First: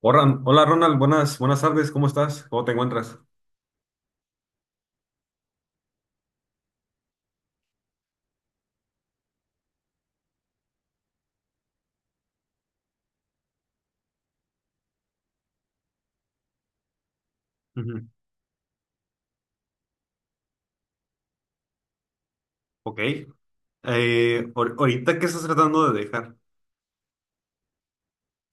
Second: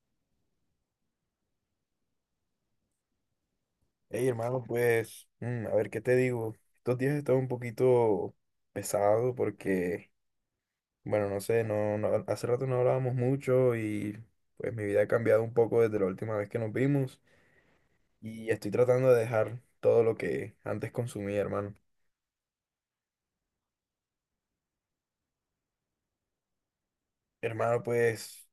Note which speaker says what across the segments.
Speaker 1: Hola, hola, Ronald, buenas, buenas tardes, ¿cómo estás? ¿Cómo te encuentras?
Speaker 2: Hey, hermano, pues, a ver qué te digo. Estos días he estado un poquito pesado porque, bueno, no sé, hace rato no hablábamos mucho y pues mi vida ha cambiado un poco desde la última vez que nos vimos
Speaker 1: Ujú.
Speaker 2: y estoy tratando de dejar todo lo que antes consumía, hermano.
Speaker 1: Ok. Ahorita, ¿qué estás tratando de dejar?
Speaker 2: Hermano, pues,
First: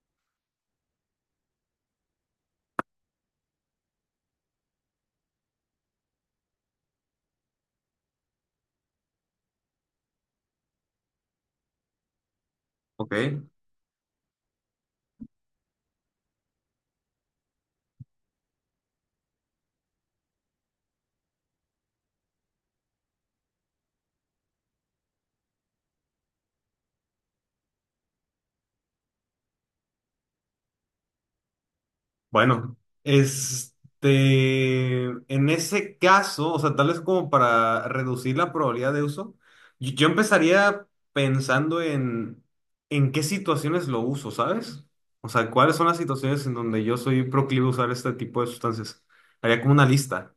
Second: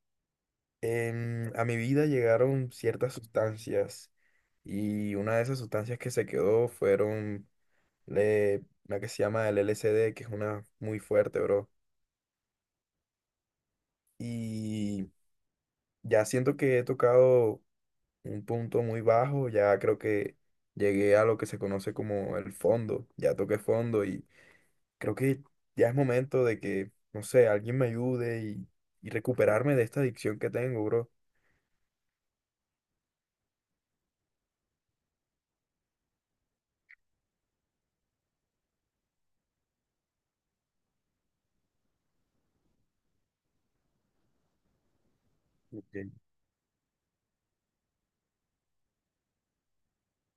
Speaker 2: a mi vida llegaron ciertas sustancias y una de esas sustancias que se quedó fueron la que se llama el LSD, que es una muy fuerte, bro.
Speaker 1: Ok.
Speaker 2: Y ya siento que he tocado un punto muy bajo, ya creo que llegué a lo que se conoce como el fondo, ya toqué fondo y creo que ya es momento de que, no sé, alguien me ayude y recuperarme de esta adicción que tengo, bro.
Speaker 1: Bueno, este, en ese caso, o sea, tal vez como para reducir la probabilidad de uso, yo empezaría pensando en, en qué situaciones lo uso, ¿sabes? O sea, cuáles son las
Speaker 2: Ok.
Speaker 1: situaciones en donde yo soy proclive a usar este tipo de sustancias. Haría como una lista.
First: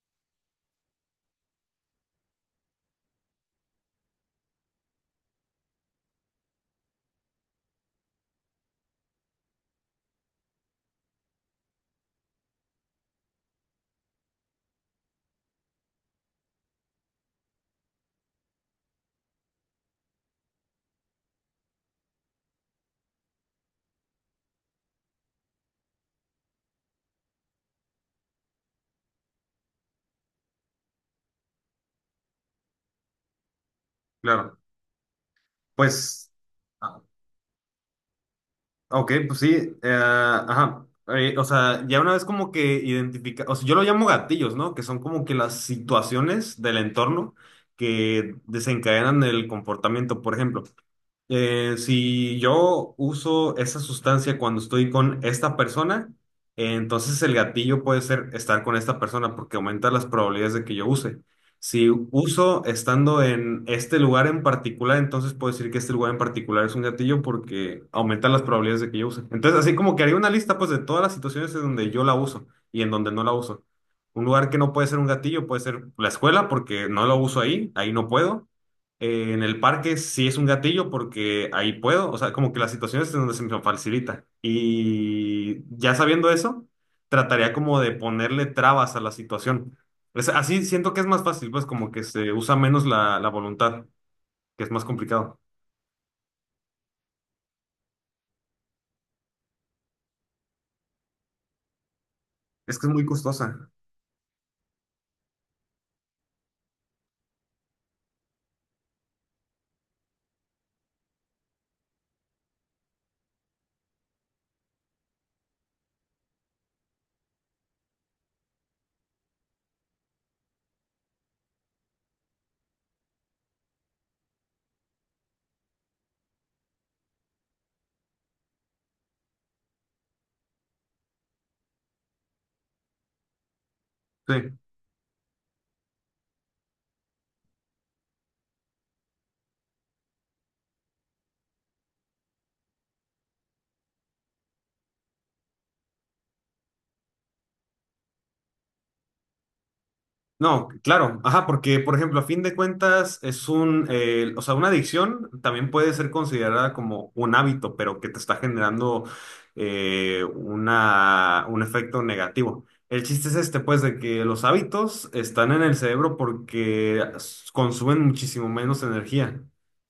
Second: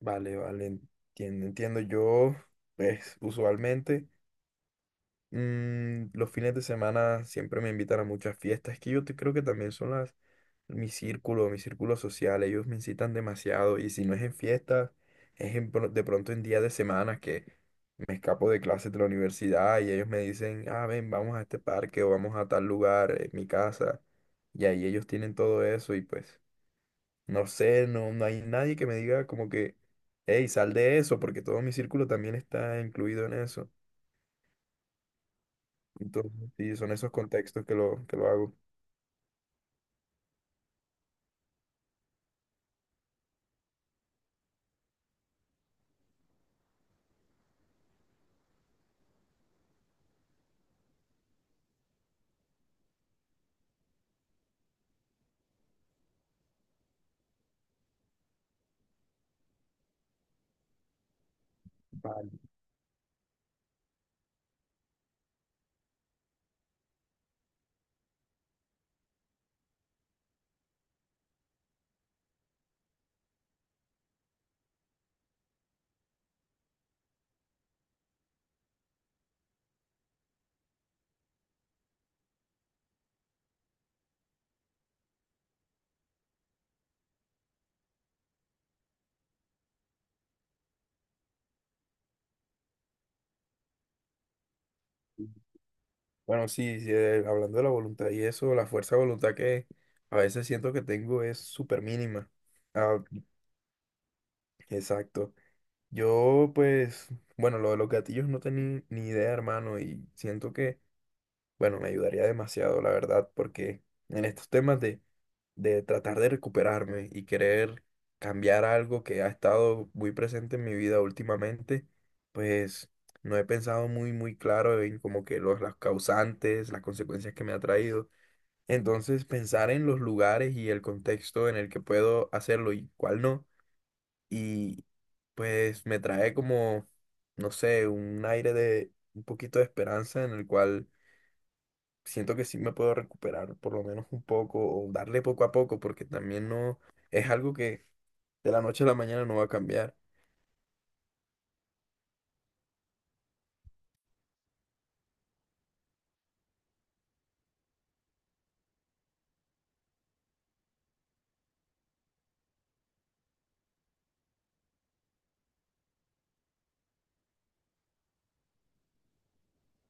Speaker 2: Vale, vale, entiendo, entiendo. Yo, pues, usualmente... Los fines de semana siempre me invitan a muchas fiestas. Es que creo que también son las, mi círculo social. Ellos me incitan demasiado. Y si no es en fiestas, es en de pronto en días de semana que me escapo de clases de la universidad y ellos me dicen, ah, ven, vamos a este parque o vamos a tal lugar, en mi casa. Y ahí ellos tienen todo eso y pues, no sé, no hay nadie que me diga como que, hey, sal de eso, porque todo mi círculo también está incluido en eso.
Speaker 1: Claro. Pues.
Speaker 2: Entonces, sí, son esos contextos que lo hago.
Speaker 1: Ok, pues sí, ajá. O sea, ya una vez como que identifica, o sea, yo lo llamo gatillos, ¿no? Que son como que las situaciones del entorno que desencadenan el comportamiento, por ejemplo. Si yo uso esa sustancia cuando estoy con esta persona, entonces el gatillo puede ser estar con esta persona porque aumenta las probabilidades de que yo use. Si
Speaker 2: Vale.
Speaker 1: uso estando en este lugar en particular, entonces puedo decir que este lugar en particular es un gatillo porque aumenta las probabilidades de que yo use. Entonces, así como que haría una lista pues de todas las situaciones en donde yo la uso y en donde no la uso. Un lugar que no puede ser un gatillo puede ser la escuela porque no lo uso ahí, ahí no puedo. En el parque sí es un gatillo porque ahí puedo, o sea, como que las situaciones en donde se me facilita. Y ya sabiendo eso, trataría como de ponerle trabas a la situación. Así siento que es más fácil, pues como que se usa menos la voluntad, que es más complicado.
Speaker 2: Bueno, sí, sí, hablando de la voluntad y eso, la fuerza de voluntad que a veces siento que tengo es súper mínima.
Speaker 1: Es que es
Speaker 2: Ah,
Speaker 1: muy costosa.
Speaker 2: exacto. Yo, pues, bueno, lo de los gatillos no tenía ni idea, hermano, y siento que bueno, me ayudaría demasiado, la verdad, porque en estos temas de tratar de recuperarme y querer cambiar algo que ha estado muy presente en mi vida últimamente, pues no he pensado muy, muy claro en como que las causantes, las consecuencias que me ha traído. Entonces, pensar en los lugares y el contexto en el que puedo hacerlo y cuál no,
Speaker 1: Sí.
Speaker 2: y pues me trae como, no sé, un aire de un poquito de esperanza en el cual siento que sí me puedo recuperar por lo menos un poco o darle poco a poco porque también no es algo que de la noche a la mañana no va a cambiar.
Speaker 1: No, claro, ajá, porque por ejemplo, a fin de cuentas es un, o sea, una adicción también puede ser considerada como un hábito, pero que te está generando una, un efecto negativo. El chiste es este, pues, de que los hábitos están en el cerebro porque consumen muchísimo menos energía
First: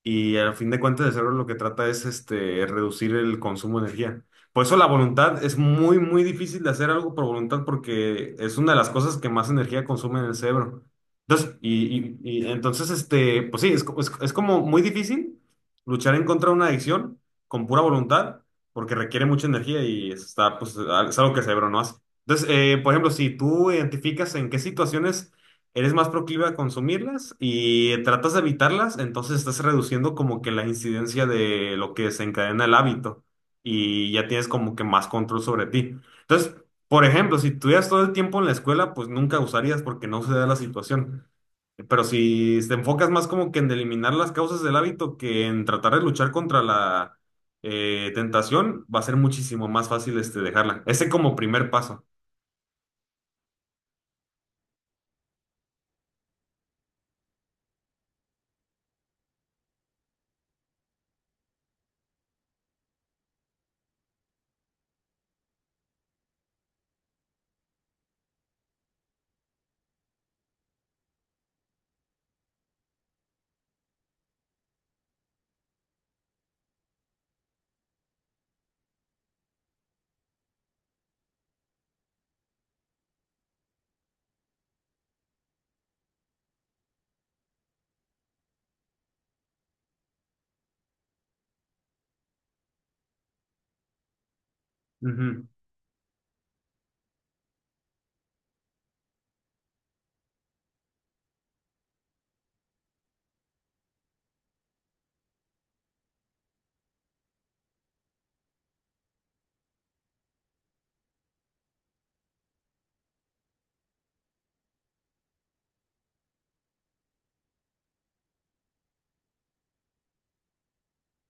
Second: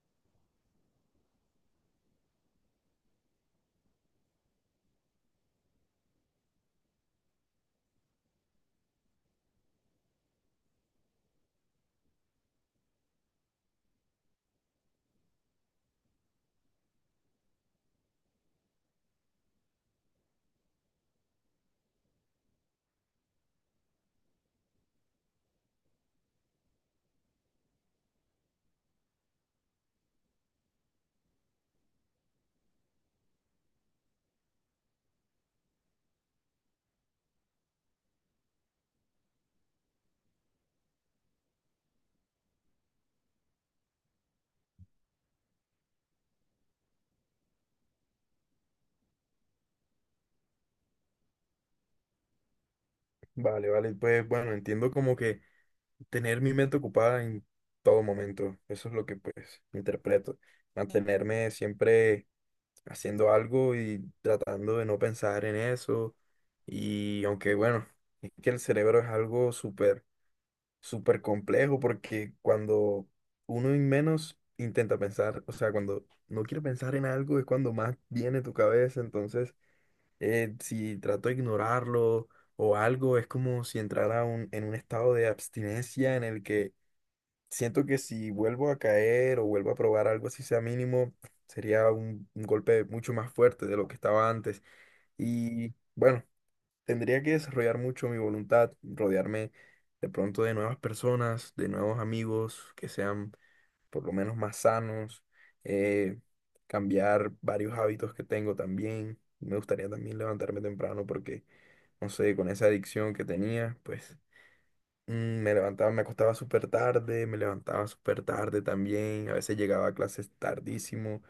Speaker 1: y a fin de cuentas el cerebro lo que trata es este, reducir el consumo de energía. Por eso la voluntad es muy, muy difícil de hacer algo por voluntad porque es una de las cosas que más energía consume en el cerebro. Entonces, y entonces, este, pues sí, es como muy difícil luchar en contra de una adicción con pura voluntad porque requiere mucha energía y está, pues, es algo que el cerebro no hace. Entonces, por ejemplo, si tú identificas en qué situaciones eres más proclive a consumirlas y tratas de evitarlas, entonces estás reduciendo como que la incidencia de lo que desencadena el hábito y ya tienes como que más control sobre ti. Entonces, por ejemplo, si estuvieras todo el tiempo en la escuela, pues nunca usarías porque no se da la situación. Pero si te enfocas más como que en eliminar las causas del hábito que en tratar de luchar contra la tentación, va a ser muchísimo más fácil este, dejarla. Ese como primer paso.
Speaker 2: Vale, vale, pues bueno, entiendo como que tener mi mente ocupada en todo momento, eso es lo que pues interpreto, mantenerme siempre haciendo algo y tratando de no pensar en eso y aunque bueno, es que el cerebro es algo súper súper complejo porque cuando uno y menos intenta pensar, o sea, cuando no quiere pensar en algo es cuando más viene tu cabeza, entonces si trato de ignorarlo o algo, es como si entrara en un estado de abstinencia en el que siento que si vuelvo a caer o vuelvo a probar algo así sea mínimo, sería un golpe mucho más fuerte de lo que estaba antes.
Speaker 1: Ujú.
Speaker 2: Y bueno, tendría que desarrollar mucho mi voluntad, rodearme de pronto de nuevas personas, de nuevos amigos que sean por lo menos más sanos, eh, cambiar varios hábitos que tengo también. Me gustaría también levantarme temprano porque, no sé, con esa adicción que tenía, pues me levantaba, me acostaba súper tarde, me levantaba súper tarde también, a veces llegaba a clases tardísimo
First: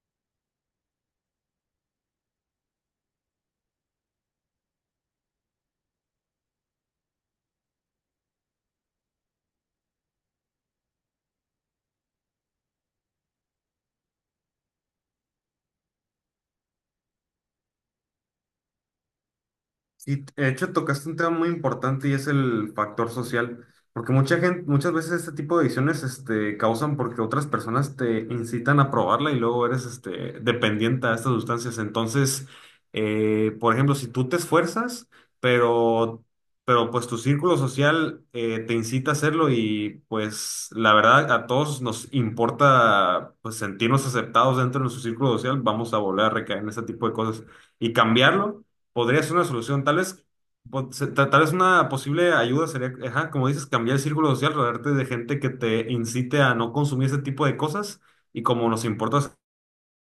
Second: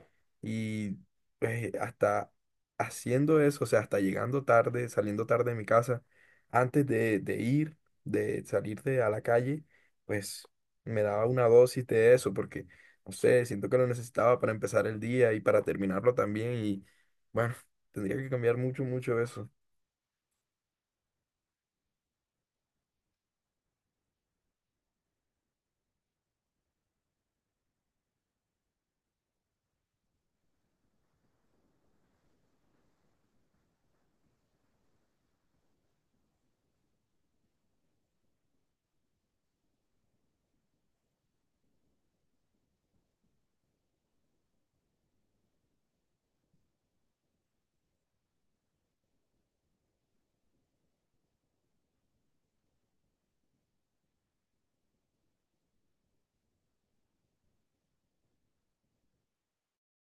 Speaker 2: y pues hasta haciendo eso, o sea, hasta llegando tarde, saliendo tarde de mi casa, antes de ir, de salir de, a la calle, pues me daba una dosis de eso porque, no sé, siento que lo necesitaba para empezar el día y para terminarlo también y bueno, tendría que cambiar mucho, mucho eso.
Speaker 1: Sí, de hecho tocaste un tema muy importante y es el factor social, porque mucha gente, muchas veces este tipo de adicciones este, causan porque otras personas te incitan a probarla y luego eres este, dependiente a estas sustancias. Entonces, por ejemplo, si tú te esfuerzas, pero, pero pues tu círculo social te incita a hacerlo y pues la verdad a todos nos importa pues sentirnos aceptados dentro de nuestro círculo social, vamos a volver a recaer en ese tipo de cosas y cambiarlo podría ser una solución. Tal vez, tal vez una posible ayuda sería, ajá, como dices, cambiar el círculo social, rodearte de gente que te incite a no consumir ese tipo de cosas. Y como nos importa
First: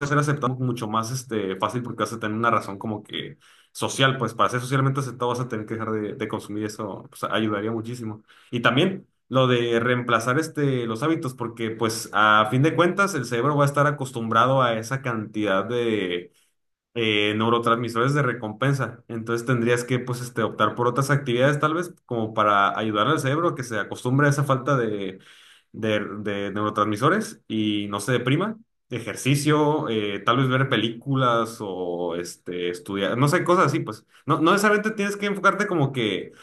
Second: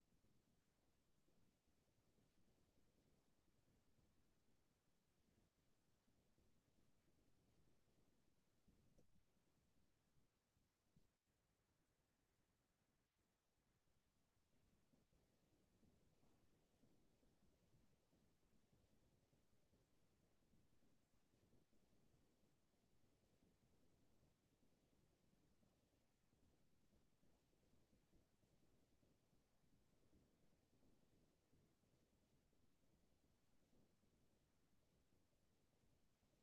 Speaker 1: ser aceptados mucho más este, fácil porque vas a tener una razón como que social, pues para ser socialmente aceptado vas a tener que dejar de consumir eso, pues ayudaría muchísimo. Y también lo de reemplazar este, los hábitos, porque pues a fin de cuentas el cerebro va a estar acostumbrado a esa cantidad de neurotransmisores de recompensa. Entonces tendrías que, pues, este, optar por otras actividades, tal vez, como para ayudar al cerebro a que se acostumbre a esa falta de neurotransmisores y no se deprima. Ejercicio, tal vez ver películas o este, estudiar, no sé, cosas así, pues. No, no necesariamente tienes que enfocarte como que,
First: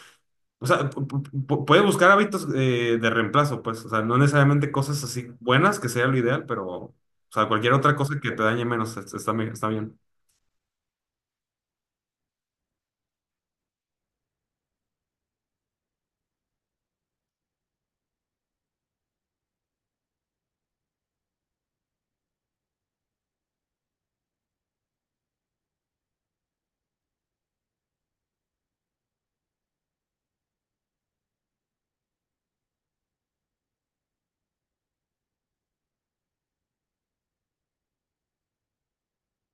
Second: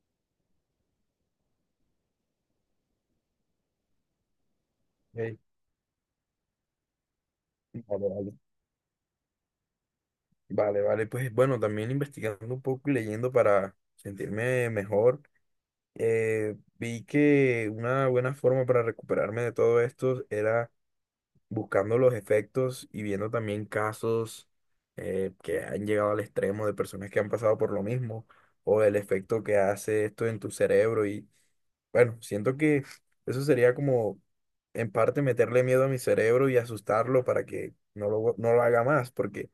Speaker 1: o sea, puedes buscar hábitos de reemplazo, pues, o sea, no necesariamente cosas así
Speaker 2: Ey,
Speaker 1: buenas, que sea lo ideal, pero, o sea, cualquier otra
Speaker 2: vale,
Speaker 1: cosa que
Speaker 2: vale.
Speaker 1: te dañe menos, está, está bien.
Speaker 2: Vale, vale, pues bueno, también investigando un poco y leyendo para sentirme mejor, vi que una buena forma para recuperarme de todo esto era buscando los efectos y viendo también casos que han llegado al extremo de personas que han pasado por lo mismo o el efecto que hace esto en tu cerebro y bueno, siento que eso sería como en parte meterle miedo a mi cerebro y asustarlo para que no lo haga más porque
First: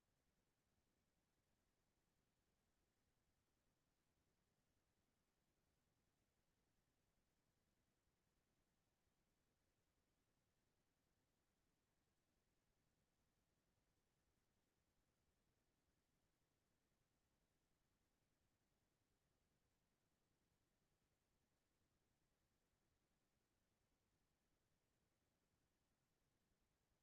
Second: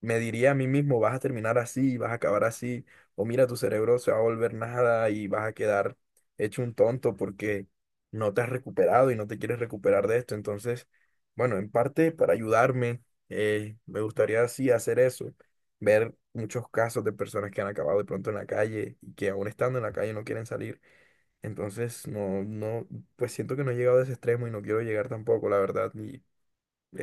Speaker 2: me diría a mí mismo, vas a terminar así, vas a acabar así, o mira, tu cerebro se va a volver nada y vas a quedar hecho un tonto porque no te has recuperado y no te quieres recuperar de esto. Entonces, bueno, en parte para ayudarme, me gustaría así hacer eso, ver muchos casos de personas que han acabado de pronto en la calle y que aún estando en la calle no quieren salir. Entonces, no, no, pues siento que no he llegado a ese extremo y no quiero llegar tampoco, la verdad, y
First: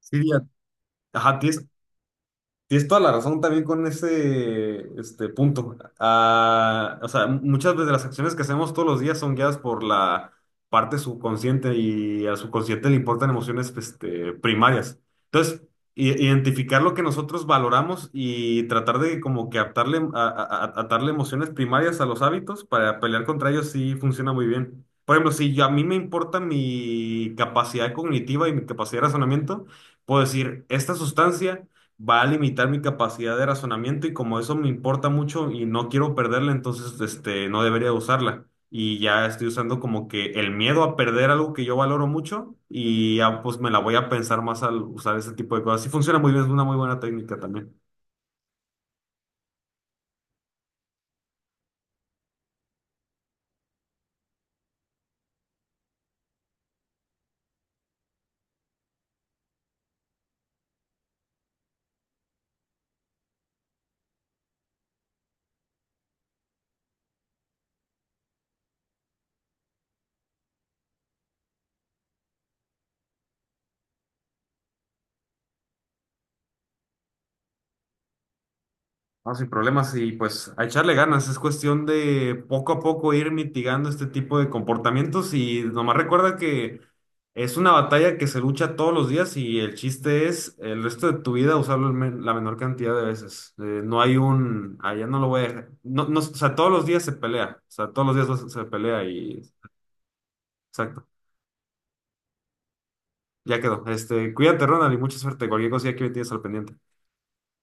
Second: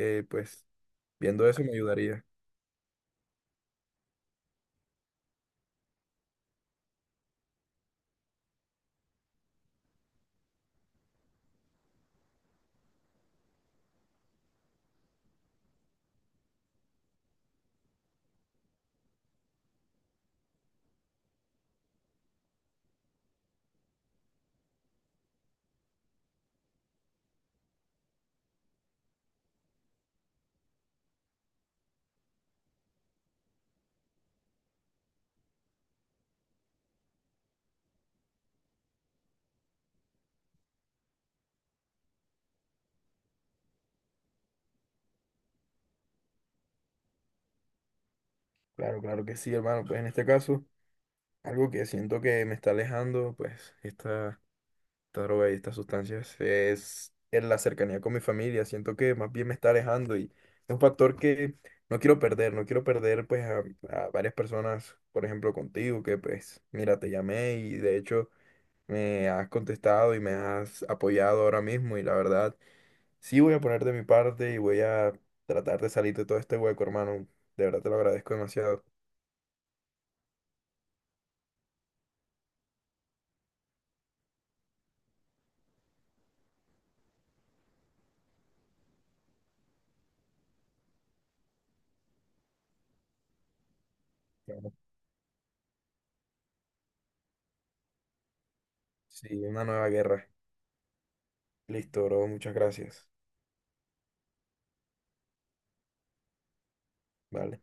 Speaker 1: Sí.
Speaker 2: pues
Speaker 1: Ajá,
Speaker 2: viendo eso
Speaker 1: tienes,
Speaker 2: me ayudaría.
Speaker 1: tienes toda la razón también con ese este punto. Ah, o sea, muchas veces las acciones que hacemos todos los días son guiadas por la parte subconsciente y al subconsciente le importan emociones este, primarias. Entonces, identificar lo que nosotros valoramos y tratar de como que atarle, atarle emociones primarias a los hábitos para pelear contra ellos sí funciona muy bien. Por ejemplo, si yo- a mí me importa mi capacidad cognitiva y mi capacidad de razonamiento, puedo decir, esta sustancia va a limitar mi capacidad de razonamiento y como eso me importa mucho y no quiero perderla, entonces este, no debería usarla. Y ya estoy usando como que el miedo a perder algo que yo valoro mucho y ya pues me la voy a pensar más al usar ese tipo de cosas. Sí funciona muy bien, es una muy buena técnica también.
Speaker 2: Claro, claro que sí, hermano. Pues en este caso, algo que siento que me está alejando, pues esta droga y estas sustancias, es en la cercanía con mi familia. Siento que más bien me está alejando y es un factor que no quiero perder. No quiero perder pues a varias personas, por ejemplo contigo, que pues mira, te llamé y de hecho me has contestado y me has apoyado ahora mismo y la verdad, sí voy a poner de mi parte y voy a tratar de salir de todo este hueco, hermano. De verdad te lo agradezco demasiado.
Speaker 1: No, sin problemas y pues a echarle ganas, es cuestión de poco a poco ir mitigando este tipo de comportamientos y nomás recuerda que es una batalla que se lucha todos los días y el chiste es el resto de tu vida usarlo el la menor cantidad de veces. No hay un, allá no lo voy a dejar. No, no, o sea, todos los días se pelea, o sea, todos los días se pelea y
Speaker 2: Sí, una nueva guerra.
Speaker 1: exacto,
Speaker 2: Listo, bro. Muchas gracias.
Speaker 1: ya quedó. Este, cuídate, Ronald, y mucha suerte. Cualquier cosilla que me tienes al pendiente.
Speaker 2: Vale.